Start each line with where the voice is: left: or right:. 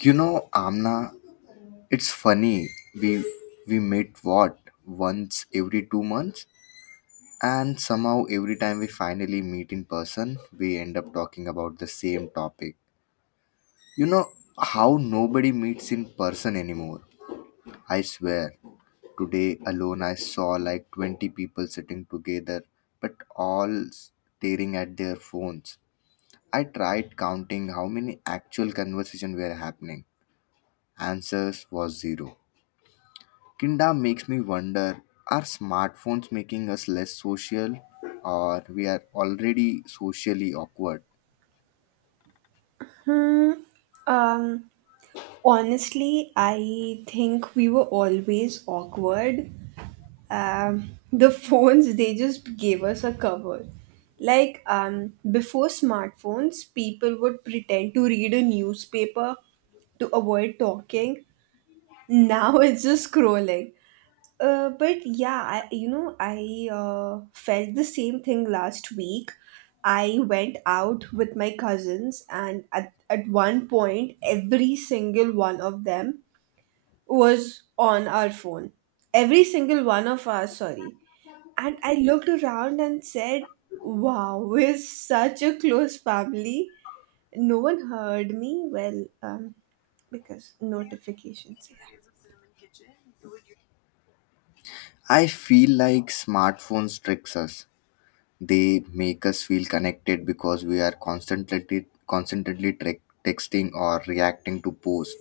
left: You know, Amna, it's funny. We we meet what, once every 2 months, and somehow every time we finally meet in person, we end up talking about the same topic. You know how nobody meets in person anymore. I swear, today alone I saw like 20 people sitting together, but all staring at their phones. I tried counting how many actual conversation were happening. Answers was zero. Kinda makes me wonder, are smartphones making us less social, or we are already socially awkward?
right: Hmm. Um, Honestly, I think we were always awkward. The phones, they just gave us a cover. Before smartphones, people would pretend to read a newspaper to avoid talking. Now it's just scrolling. But yeah, I felt the same thing last week. I went out with my cousins, and at one point, every single one of them was on our phone. Every single one of us, sorry. And I looked around and said, "Wow, we're such a close family." No one heard me. Because notifications. Yeah.
left: I feel like smartphones tricks us. They make us feel connected because we are constantly tre- texting or reacting to posts.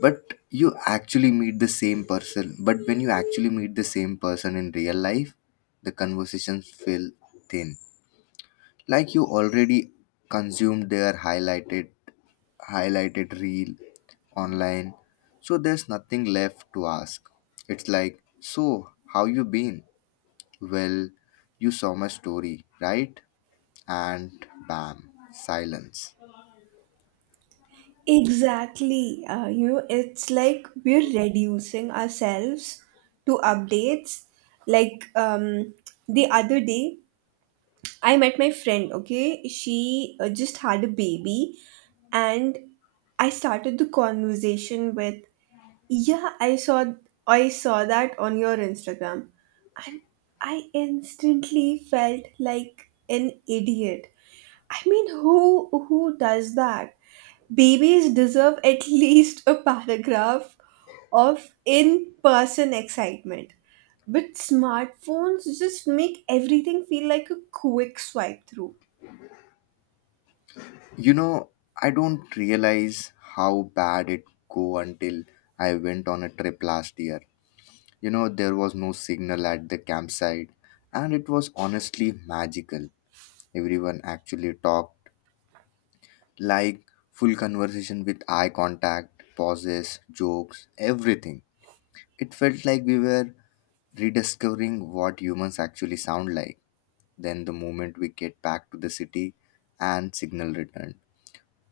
left: But But when you actually meet the same person in real life, the conversations feel thin. Like you already consumed their highlighted reel online, so there's nothing left to ask. It's like, so how you been? Well, you saw my story, right? And bam, silence.
right: Exactly. It's like we're reducing ourselves to updates. Like um, the other day, I met my friend, okay? She just had a baby, and I started the conversation with, "Yeah, I saw that on your Instagram." And I instantly felt like an idiot. I mean, who does that? Babies deserve at least a paragraph of in person excitement. But smartphones just make everything feel like a quick swipe through.
left: You know, I don't realize how bad it go until I went on a trip last year. You know, there was no signal at the campsite, and it was honestly magical. Everyone actually talked, like full conversation with eye contact, pauses, jokes, everything. It felt like we were rediscovering what humans actually sound like. Then, the moment we get back to the city and signal returned,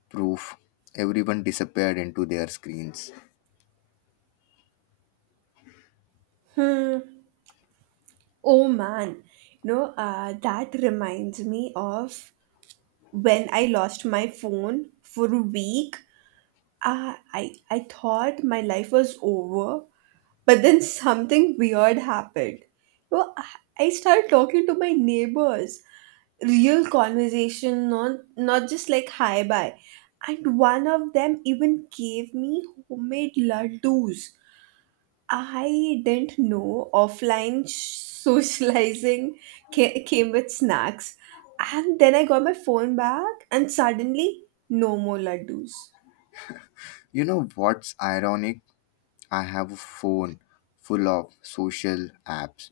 left: proof, everyone disappeared into their screens.
right: Hmm. Oh man. That reminds me of when I lost my phone for a week. I thought my life was over, but then something weird happened. You know, I I started talking to my neighbors, real conversation, not just like hi bye. And one of them even gave me homemade laddus. I didn't know socializing came with snacks. And then I got my phone back, and suddenly no more laddus.
left: You know what's ironic? I have a phone full of social apps,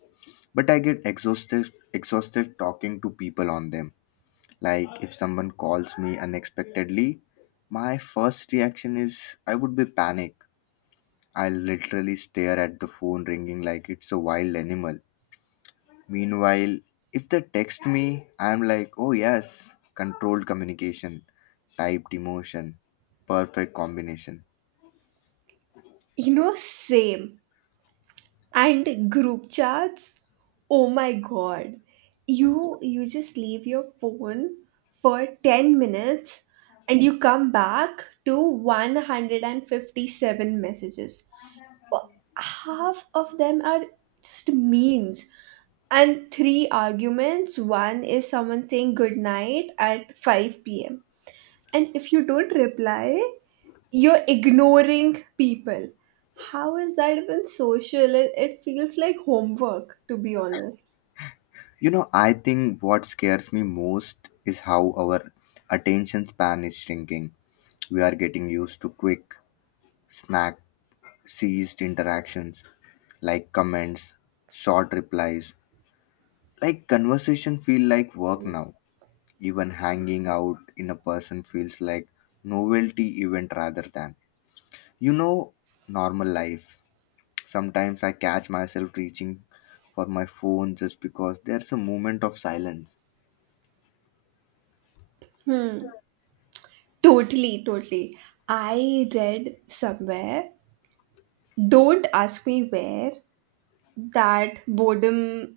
left: but I get exhausted talking to people on them. Like, if someone calls me unexpectedly, my first reaction is I would be panic. I literally stare at the phone ringing like it's a wild animal. Meanwhile, if they text me, I'm like, oh yes, controlled communication, typed emotion, perfect combination.
right: You know, same. And group chats? Oh my god. You just leave your phone for 10 minutes and you come back to 157 messages. Well, half of them are just memes and three arguments. One is someone saying good night at 5 p.m. And if you don't reply, you're ignoring people. How is that even social? It feels like homework, to be honest.
left: You know, I think what scares me most is how our attention span is shrinking. We are getting used to quick, snack ceased interactions like comments, short replies, like conversation feel like work now. Even hanging out in a person feels like novelty event rather than, you know, normal life. Sometimes I catch myself reaching for my phone just because there's a moment of silence.
right: Totally, totally. I read somewhere, don't ask me where, that boredom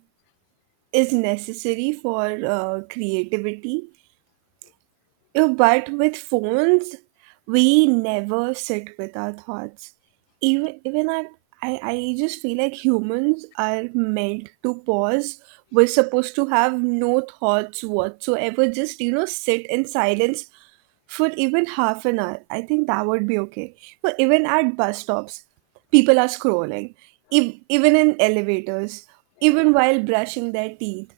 right: is necessary for creativity. Yeah. But with phones, we never sit with our thoughts. Even even I, I just feel like humans are meant to pause. We're supposed to have no thoughts whatsoever. Just sit in silence for even half an hour. I think that would be okay. But even at bus stops, people are scrolling. Even in elevators, even while brushing their teeth.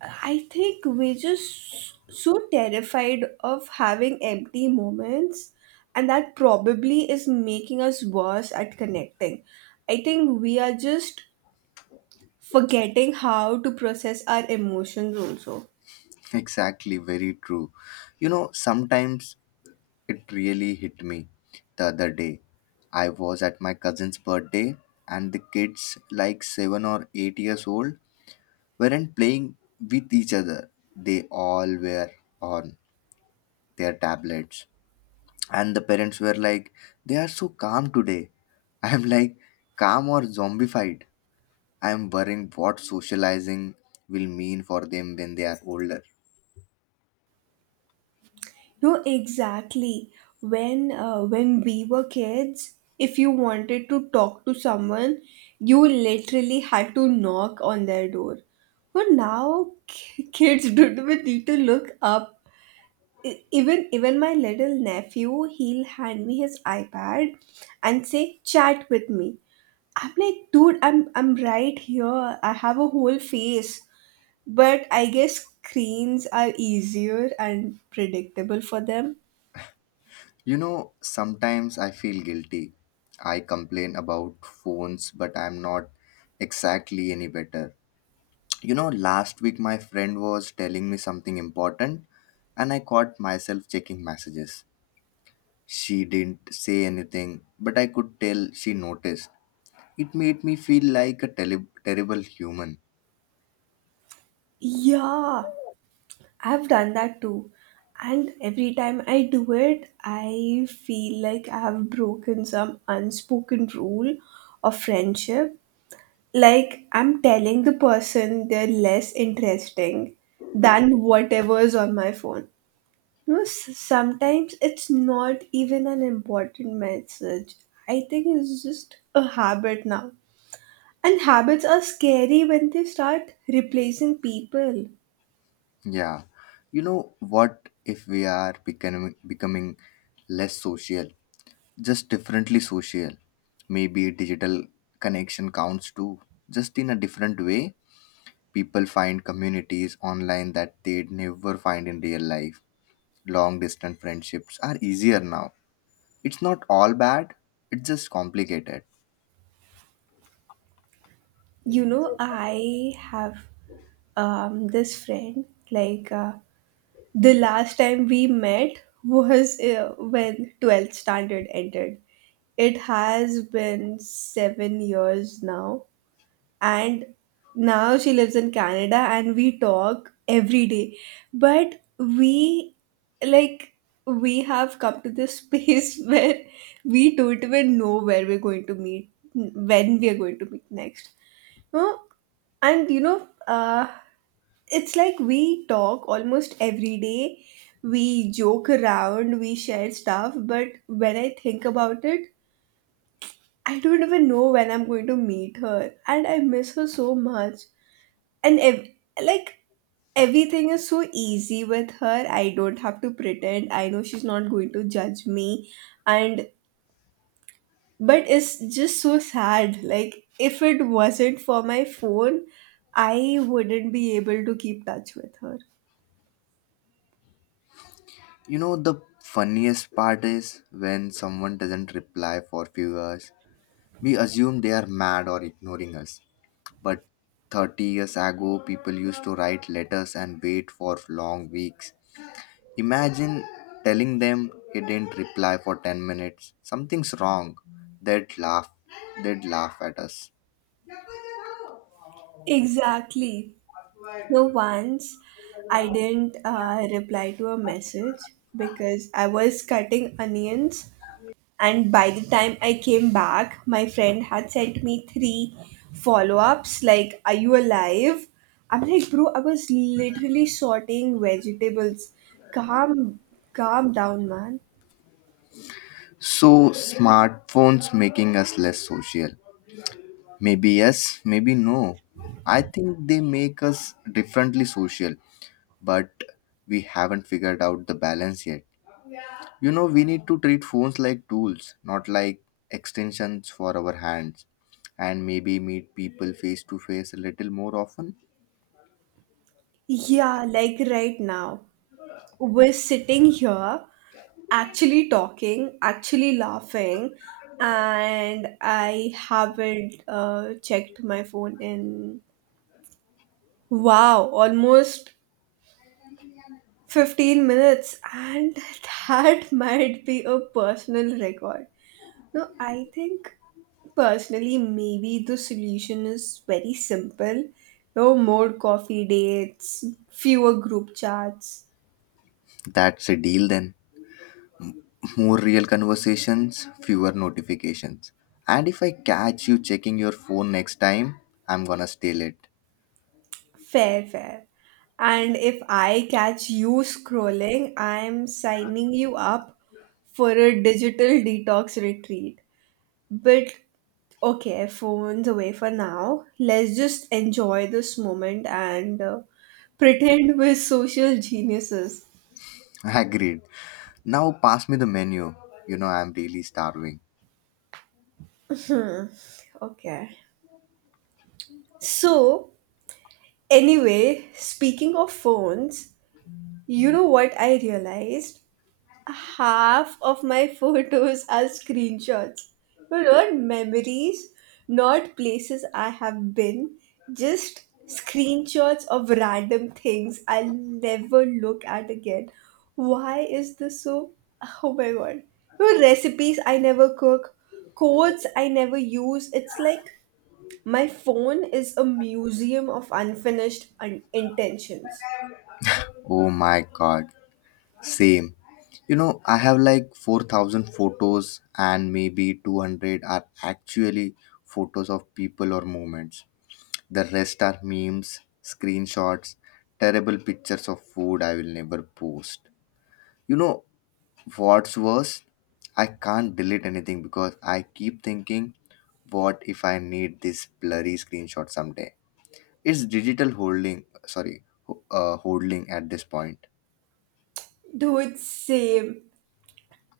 right: I think we're just so terrified of having empty moments, and that probably is making us worse at connecting. I think we are just forgetting how to process our emotions also.
left: Exactly, very true. You know, sometimes it really hit me the other day. I was at my cousin's birthday, and the kids, like 7 or 8 years old, weren't playing with each other. They all were on their tablets. And the parents were like, they are so calm today. I'm like, calm or zombified? I'm worrying what socializing will mean for them when they are older.
right: No, exactly. When we were kids, if you wanted to talk to someone, you literally had to knock on their door. But now kids don't even need to look up. Even my little nephew, he'll hand me his iPad and say, "Chat with me." I'm like, "Dude, I'm right here. I have a whole face." But I guess screens are easier and predictable for them.
left: You know, sometimes I feel guilty. I complain about phones, but I'm not exactly any better. You know, last week my friend was telling me something important, and I caught myself checking messages. She didn't say anything, but I could tell she noticed. It made me feel like a terrible human.
right: Yeah, I've done that too, and every time I do it, I feel like I have broken some unspoken rule of friendship, like I'm telling the person they're less interesting than whatever's on my phone. You know, sometimes it's not even an important message. I think it's just a habit now. And habits are scary when they start replacing people.
left: Yeah. You know, what if we are becoming less social, just differently social. Maybe digital connection counts too. Just in a different way, people find communities online that they'd never find in real life. Long distance friendships are easier now. It's not all bad, it's just complicated.
right: You know, I have this friend, like uh, the last time we met was when 12th standard ended. It has been 7 years now, and now she lives in Canada, and we talk every day. But we, like, we have come to this space where we don't even know where we're going to meet, when we are going to meet next. No, and it's like we talk almost every day. We joke around, we share stuff, but when I think about it, I don't even know when I'm going to meet her, and I miss her so much. And ev- like everything is so easy with her. I don't have to pretend. I know she's not going to judge me, and but it's just so sad. Like if it wasn't for my phone, I wouldn't be able to keep touch with her.
left: You know, the funniest part is when someone doesn't reply for few hours. We assume they are mad or ignoring us. But 30 years ago, people used to write letters and wait for long weeks. Imagine telling them he didn't reply for 10 minutes. Something's wrong. They'd laugh. They'd laugh at us.
right: Exactly. So once I didn't reply to a message because I was cutting onions. And by the time I came back, my friend had sent me three follow ups like, "Are you alive?" I'm like, "Bro, I was literally sorting vegetables. Calm, calm down, man."
left: So, smartphones making us less social. Maybe yes, maybe no. I think they make us differently social, but we haven't figured out the balance yet. You know, we need to treat phones like tools, not like extensions for our hands, and maybe meet people face to face a little more often.
right: Yeah, like right now. We're sitting here, actually talking, actually laughing, and I haven't checked my phone in, wow, almost 15 minutes, and that might be a personal record. No, I think personally maybe the solution is very simple. No more coffee dates, fewer group chats.
left: That's a deal then. More real conversations, fewer notifications. And if I catch you checking your phone next time, I'm gonna steal it.
right: Fair, fair. And if I catch you scrolling, I'm signing you up for a digital detox retreat. But okay, phones away for now. Let's just enjoy this moment and pretend we're social geniuses.
left: Agreed. Now pass me the menu. You know, I'm really starving.
right: Okay. So, anyway, speaking of phones, you know what I realized? Half of my photos are screenshots. You know, not memories, not places I have been, just screenshots of random things I'll never look at again. Why is this so? Oh my god. You know, recipes I never cook, codes I never use. It's like my phone is a museum of intentions.
left: Oh my god. Same. You know, I have like 4,000 photos, and maybe 200 are actually photos of people or moments. The rest are memes, screenshots, terrible pictures of food I will never post. You know what's worse? I can't delete anything because I keep thinking, what if I need this blurry screenshot someday? It's digital holding, sorry, holding at this point.
right: Dude, same.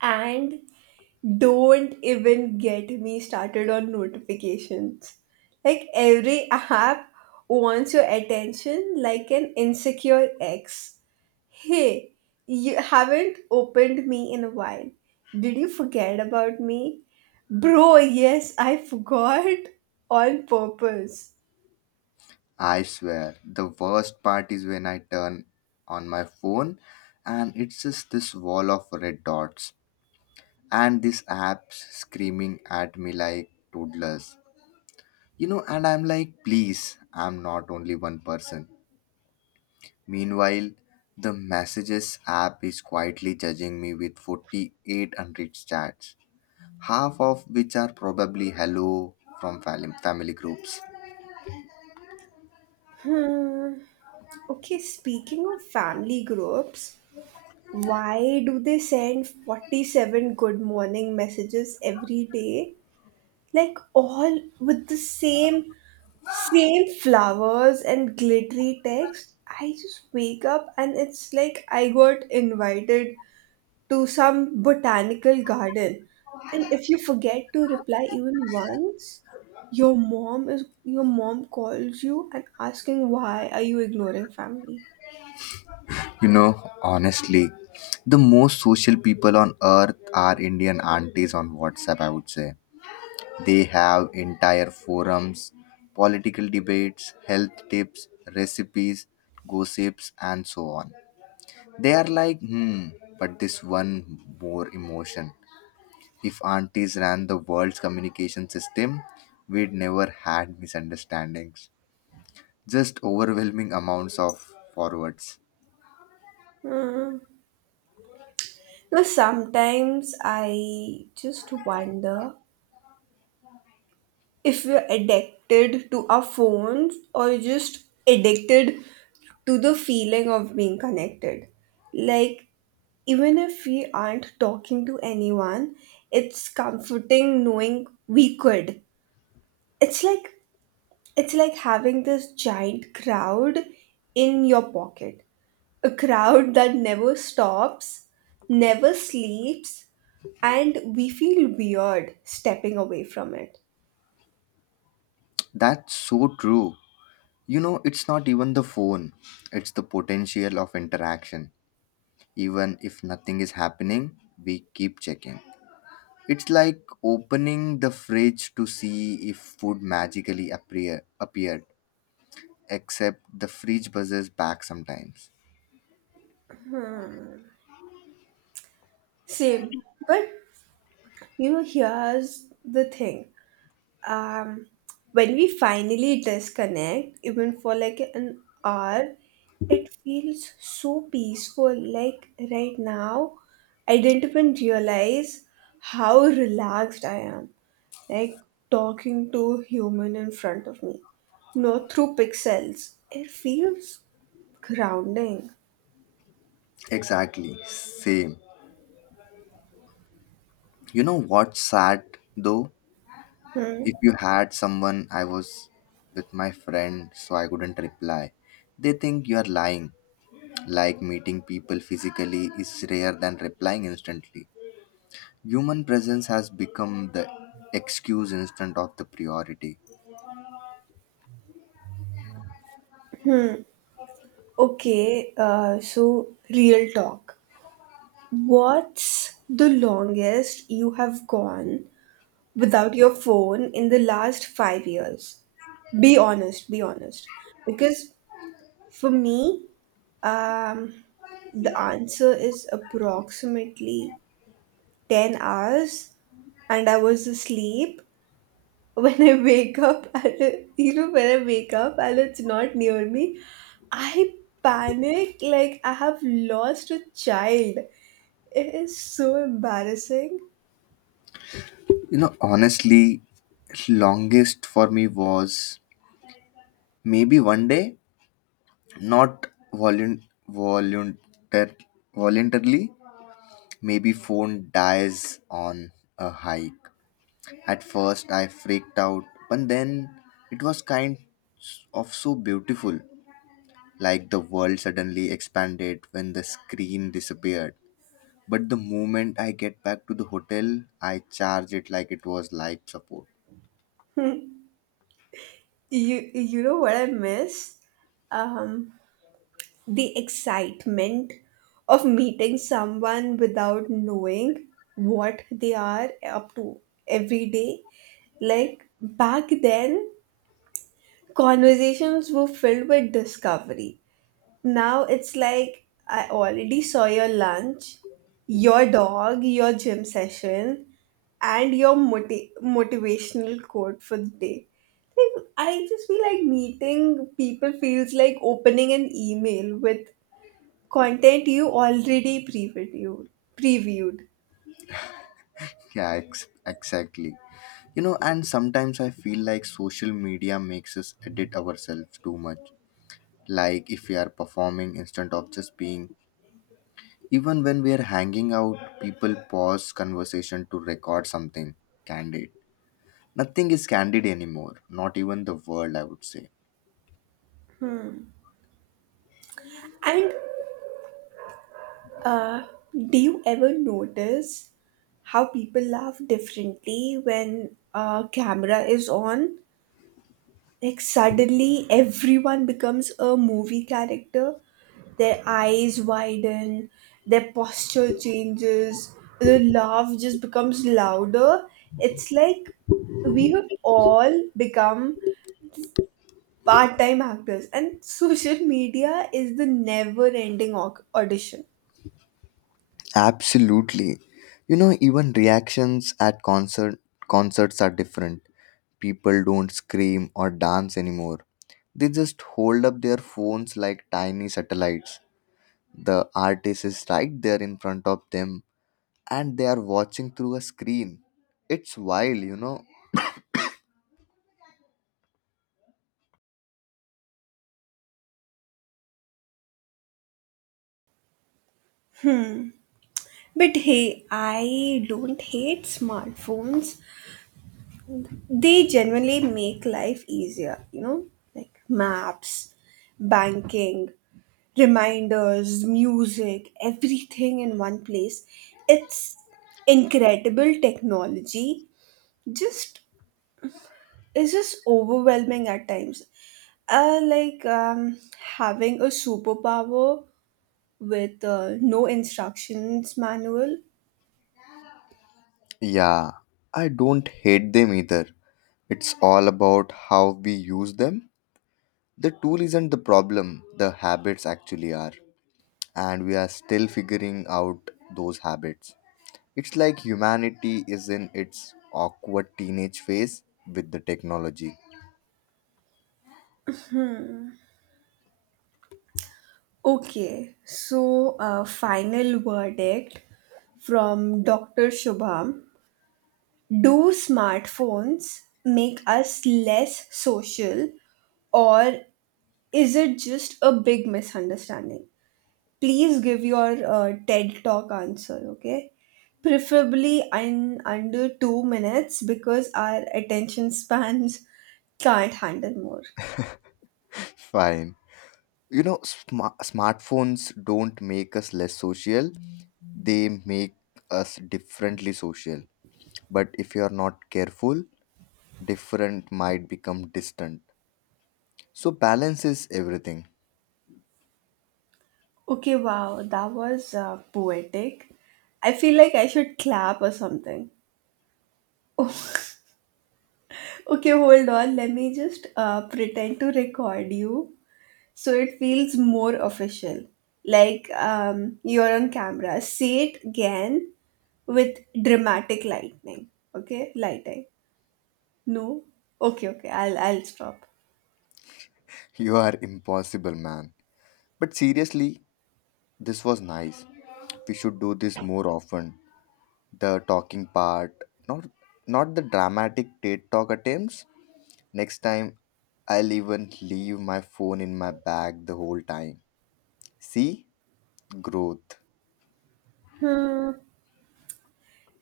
right: And don't even get me started on notifications. Like every app wants your attention like an insecure ex. "Hey, you haven't opened me in a while. Did you forget about me?" Bro, yes, I forgot on purpose.
left: I swear, the worst part is when I turn on my phone and it's just this wall of red dots and this app screaming at me like toddlers. You know, and I'm like, please, I'm not only one person. Meanwhile, the messages app is quietly judging me with 48 unread chats, half of which are probably hello from family groups.
right: Hmm. Okay, speaking of family groups, why do they send 47 good morning messages every day, like all with the same flowers and glittery text? I just wake up and it's like I got invited to some botanical garden. And if you forget to reply even once, your mom calls you and asking, "Why are you ignoring family?"
left: You know, honestly, the most social people on earth are Indian aunties on WhatsApp, I would say. They have entire forums, political debates, health tips, recipes, gossips, and so on. They are like, hmm, but this one more emotion. If aunties ran the world's communication system, we'd never had misunderstandings. Just overwhelming amounts of forwards.
right: Hmm. Now sometimes I just wonder if we're addicted to our phones or just addicted to the feeling of being connected. Like, even if we aren't talking to anyone, it's comforting knowing we could. It's like it's like having this giant crowd in your pocket. A crowd that never stops, never sleeps, and we feel weird stepping away from it.
left: That's so true. You know, it's not even the phone, it's the potential of interaction. Even if nothing is happening, we keep checking. It's like opening the fridge to see if food magically appeared, except the fridge buzzes back sometimes.
right: Hmm. Same. But you know, here's the thing. Um, when we finally disconnect, even for like an hour, it feels so peaceful. Like right now, I didn't even realize how relaxed I am. Like talking to human in front of me, not through pixels. It feels grounding.
left: Exactly, same. You know what's sad though? If
right: Hmm.
left: you had someone, I was with my friend, so I couldn't reply. They think you are lying, like meeting people physically is rare than replying instantly. Human presence has become the excuse instead of the priority.
right: Okay, so real talk. What's the longest you have gone without your phone in the last 5 years? Be honest, be honest. Because for me, um, the answer is approximately 10 hours, and I was asleep. When I wake up, and, you know, when I wake up and it's not near me, I panic like I have lost a child. It is so embarrassing.
left: You know, honestly, longest for me was maybe one day, not volun- voluntar- voluntarily, maybe phone dies on a hike. At first, I freaked out, but then it was kind of so beautiful. Like the world suddenly expanded when the screen disappeared. But the moment I get back to the hotel, I charge it like it was life support.
right: You know what I miss? Um, the excitement of meeting someone without knowing what they are up to every day. Like back then, conversations were filled with discovery. Now it's like I already saw your lunch, your dog, your gym session, and your motivational quote for the day. Like, I just feel like meeting people feels like opening an email with content you already previewed.
left: Yeah, exactly. You know, and sometimes I feel like social media makes us edit ourselves too much. Like if we are performing instead of just being. Even when we are hanging out, people pause conversation to record something candid. Nothing is candid anymore, not even the world, I would say.
right: And uh, do you ever notice how people laugh differently when a camera is on? Like suddenly everyone becomes a movie character. Their eyes widen, their posture changes, the laugh just becomes louder. It's like we have all become part-time actors, and social media is the never-ending audition.
left: Absolutely. You know, even reactions at concerts are different. People don't scream or dance anymore. They just hold up their phones like tiny satellites. The artist is right there in front of them and they are watching through a screen. It's wild, you know.
right: But hey, I don't hate smartphones. They genuinely make life easier, you know, like maps, banking, reminders, music, everything in one place. It's incredible technology. Just, it's just overwhelming at times. uh, like um, Having a superpower with no instructions manual.
left: Yeah, I don't hate them either. It's all about how we use them. The tool isn't the problem, the habits actually are. And we are still figuring out those habits. It's like humanity is in its awkward teenage phase with the technology.
right: Okay, so final verdict from Dr. Shubham. Do smartphones make us less social, or is it just a big misunderstanding? Please give your TED Talk answer, okay? Preferably in under 2 minutes because our attention spans can't handle more.
left: Fine. You know, smartphones don't make us less social, they make us differently social. But if you are not careful, different might become distant. So, balance is everything.
right: Okay, wow, that was poetic. I feel like I should clap or something. Okay, hold on. Let me just pretend to record you so it feels more official. You're on camera. Say it again with dramatic lightning. Okay, lighting. No. Okay, okay, I'll stop.
left: You are impossible, man. But seriously, this was nice. We should do this more often. The talking part, not not the dramatic TED talk attempts. Next time I'll even leave my phone in my bag the whole time. See, growth.
right: Hmm.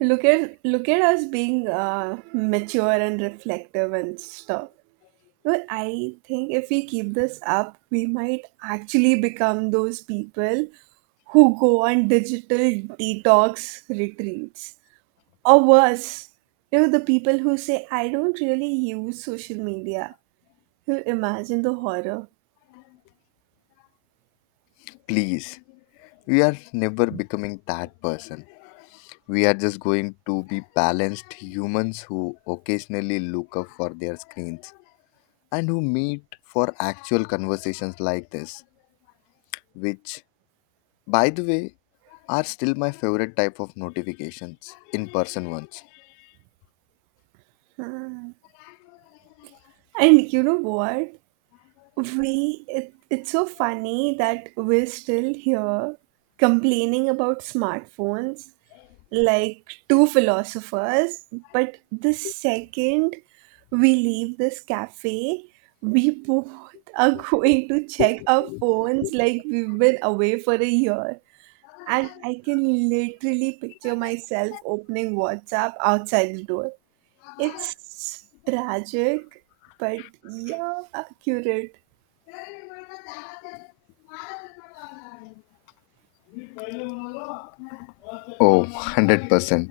right: Look at us being mature and reflective and stuff. But I think if we keep this up, we might actually become those people who go on digital detox retreats. Or worse, you know, the people who say, "I don't really use social media." You imagine the horror.
left: Please, we are never becoming that person. We are just going to be balanced humans who occasionally look up for their screens and who meet for actual conversations like this, which, by the way, are still my favorite type of notifications, in person ones.
right: And you know what? It's so funny that we're still here complaining about smartphones like two philosophers, but the second we leave this cafe, we both are going to check our phones like we've been away for a year. And I can literally picture myself opening WhatsApp outside the door. It's tragic, but yeah, accurate.
left: Oh, 100%.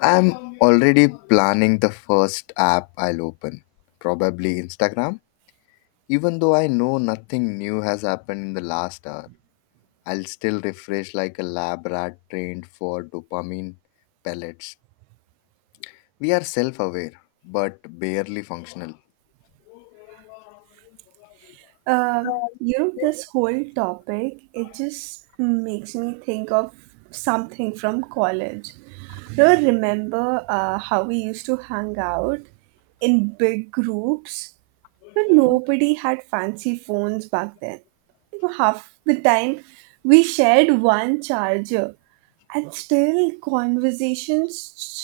left: I'm already planning the first app I'll open, probably Instagram. Even though I know nothing new has happened in the last hour, I'll still refresh like a lab rat trained for dopamine pellets. We are self aware, but barely functional.
right: You know, this whole topic, it just makes me think of something from college. You know, remember how we used to hang out in big groups? But nobody had fancy phones back then. You know, half the time we shared one charger, and still conversations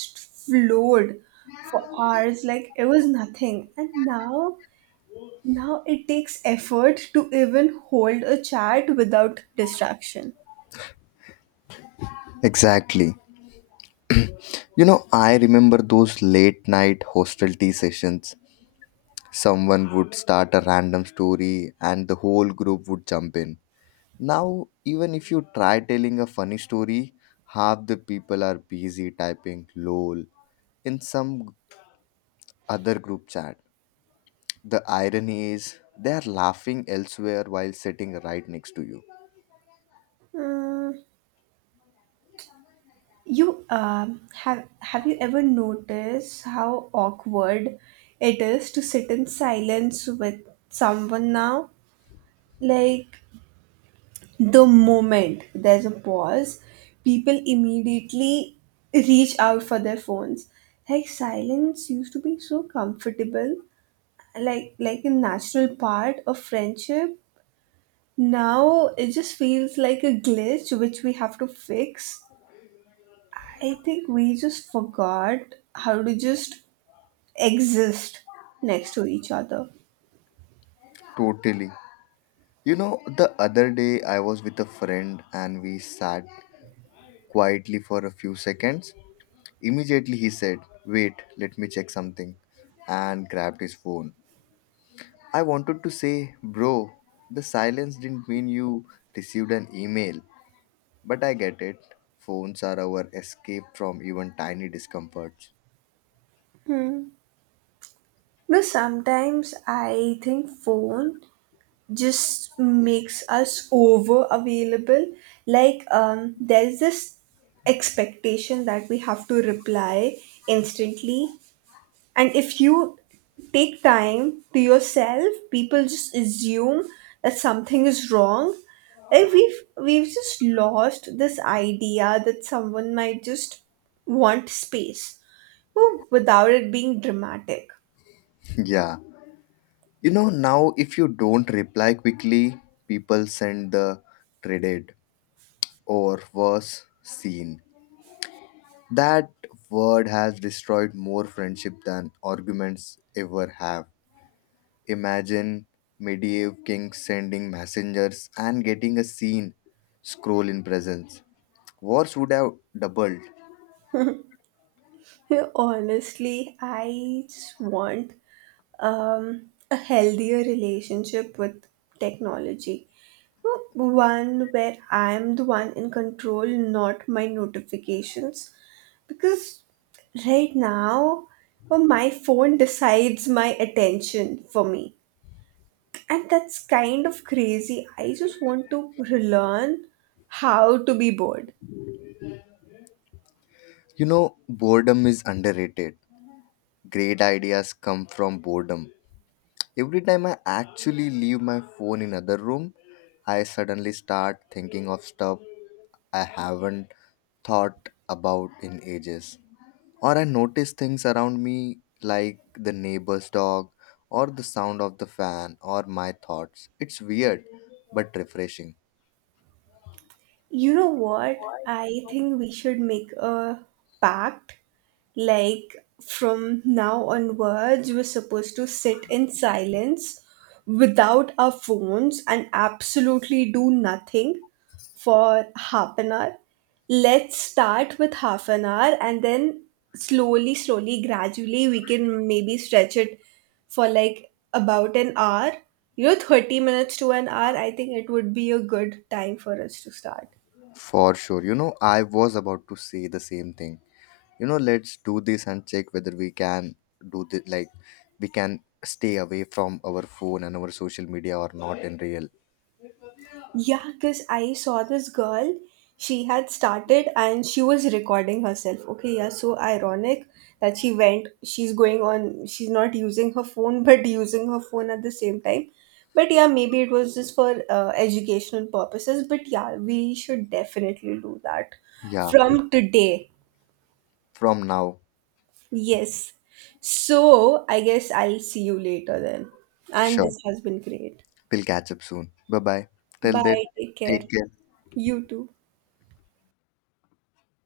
right: flowed for hours like it was nothing. And now, now it takes effort to even hold a chat without distraction.
left: Exactly. You know, I remember those late night hostel tea sessions. Someone would start a random story and the whole group would jump in. Now, even if you try telling a funny story, half the people are busy typing lol in some other group chat. The irony is they are laughing elsewhere while sitting right next to you.
right: Mm, you have you ever noticed how awkward it is to sit in silence with someone now? Like the moment there's a pause, people immediately reach out for their phones. Like silence used to be so comfortable, like a natural part of friendship. Now it just feels like a glitch which we have to fix. I think we just forgot how to just exist next to each other.
left: Totally. You know, the other day I was with a friend and we sat quietly for a few seconds. Immediately he said, wait, let me check something, and grabbed his phone. I wanted to say, bro, the silence didn't mean you received an email, but I get it. Phones are our escape from even tiny discomforts.
right: Because sometimes I think phone just makes us over available. There's this expectation that we have to reply instantly, and if you take time to yourself, people just assume that something is wrong. Like we've just lost this idea that someone might just want space, well, without it being dramatic.
left: Yeah. You know, now if you don't reply quickly, people send the dreaded or worse seen. That word has destroyed more friendship than arguments ever have. Imagine medieval kings sending messengers and getting a scene scroll in presence. Wars would have doubled.
right: Honestly, I just want um, a healthier relationship with technology. You know, one where I am the one in control, not my notifications. Because right now, well, my phone decides my attention for me. And that's kind of crazy. I just want to relearn how to be bored.
left: You know, boredom is underrated. Great ideas come from boredom. Every time I actually leave my phone in other room, I suddenly start thinking of stuff I haven't thought about in ages. Or I notice things around me like the neighbor's dog or the sound of the fan or my thoughts. It's weird but refreshing.
right: You know what? I think we should make a pact. Like from now onwards, we're supposed to sit in silence without our phones and absolutely do nothing for half an hour. Let's start with half an hour and then slowly, slowly, gradually, we can maybe stretch it for like about an hour. You know, 30 minutes to an hour, I think it would be a good time for us to start.
left: For sure. You know, I was about to say the same thing. You know, let's do this and check whether we can do this, like, we can stay away from our phone and our social media or not in real.
right: Yeah, because I saw this girl, she had started and she was recording herself. Okay, yeah, so ironic that she's going on, she's not using her phone, but using her phone at the same time. But yeah, maybe it was just for educational purposes. But yeah, we should definitely do that
left: Yeah,
right: from today.
left: from now.
right: Yes. So I guess I'll see you later then. And
left: Sure.
right: this has been great.
left: We'll catch up soon. Bye bye. Till then,
right: Bye. Take care.
left: take care.
right: You too.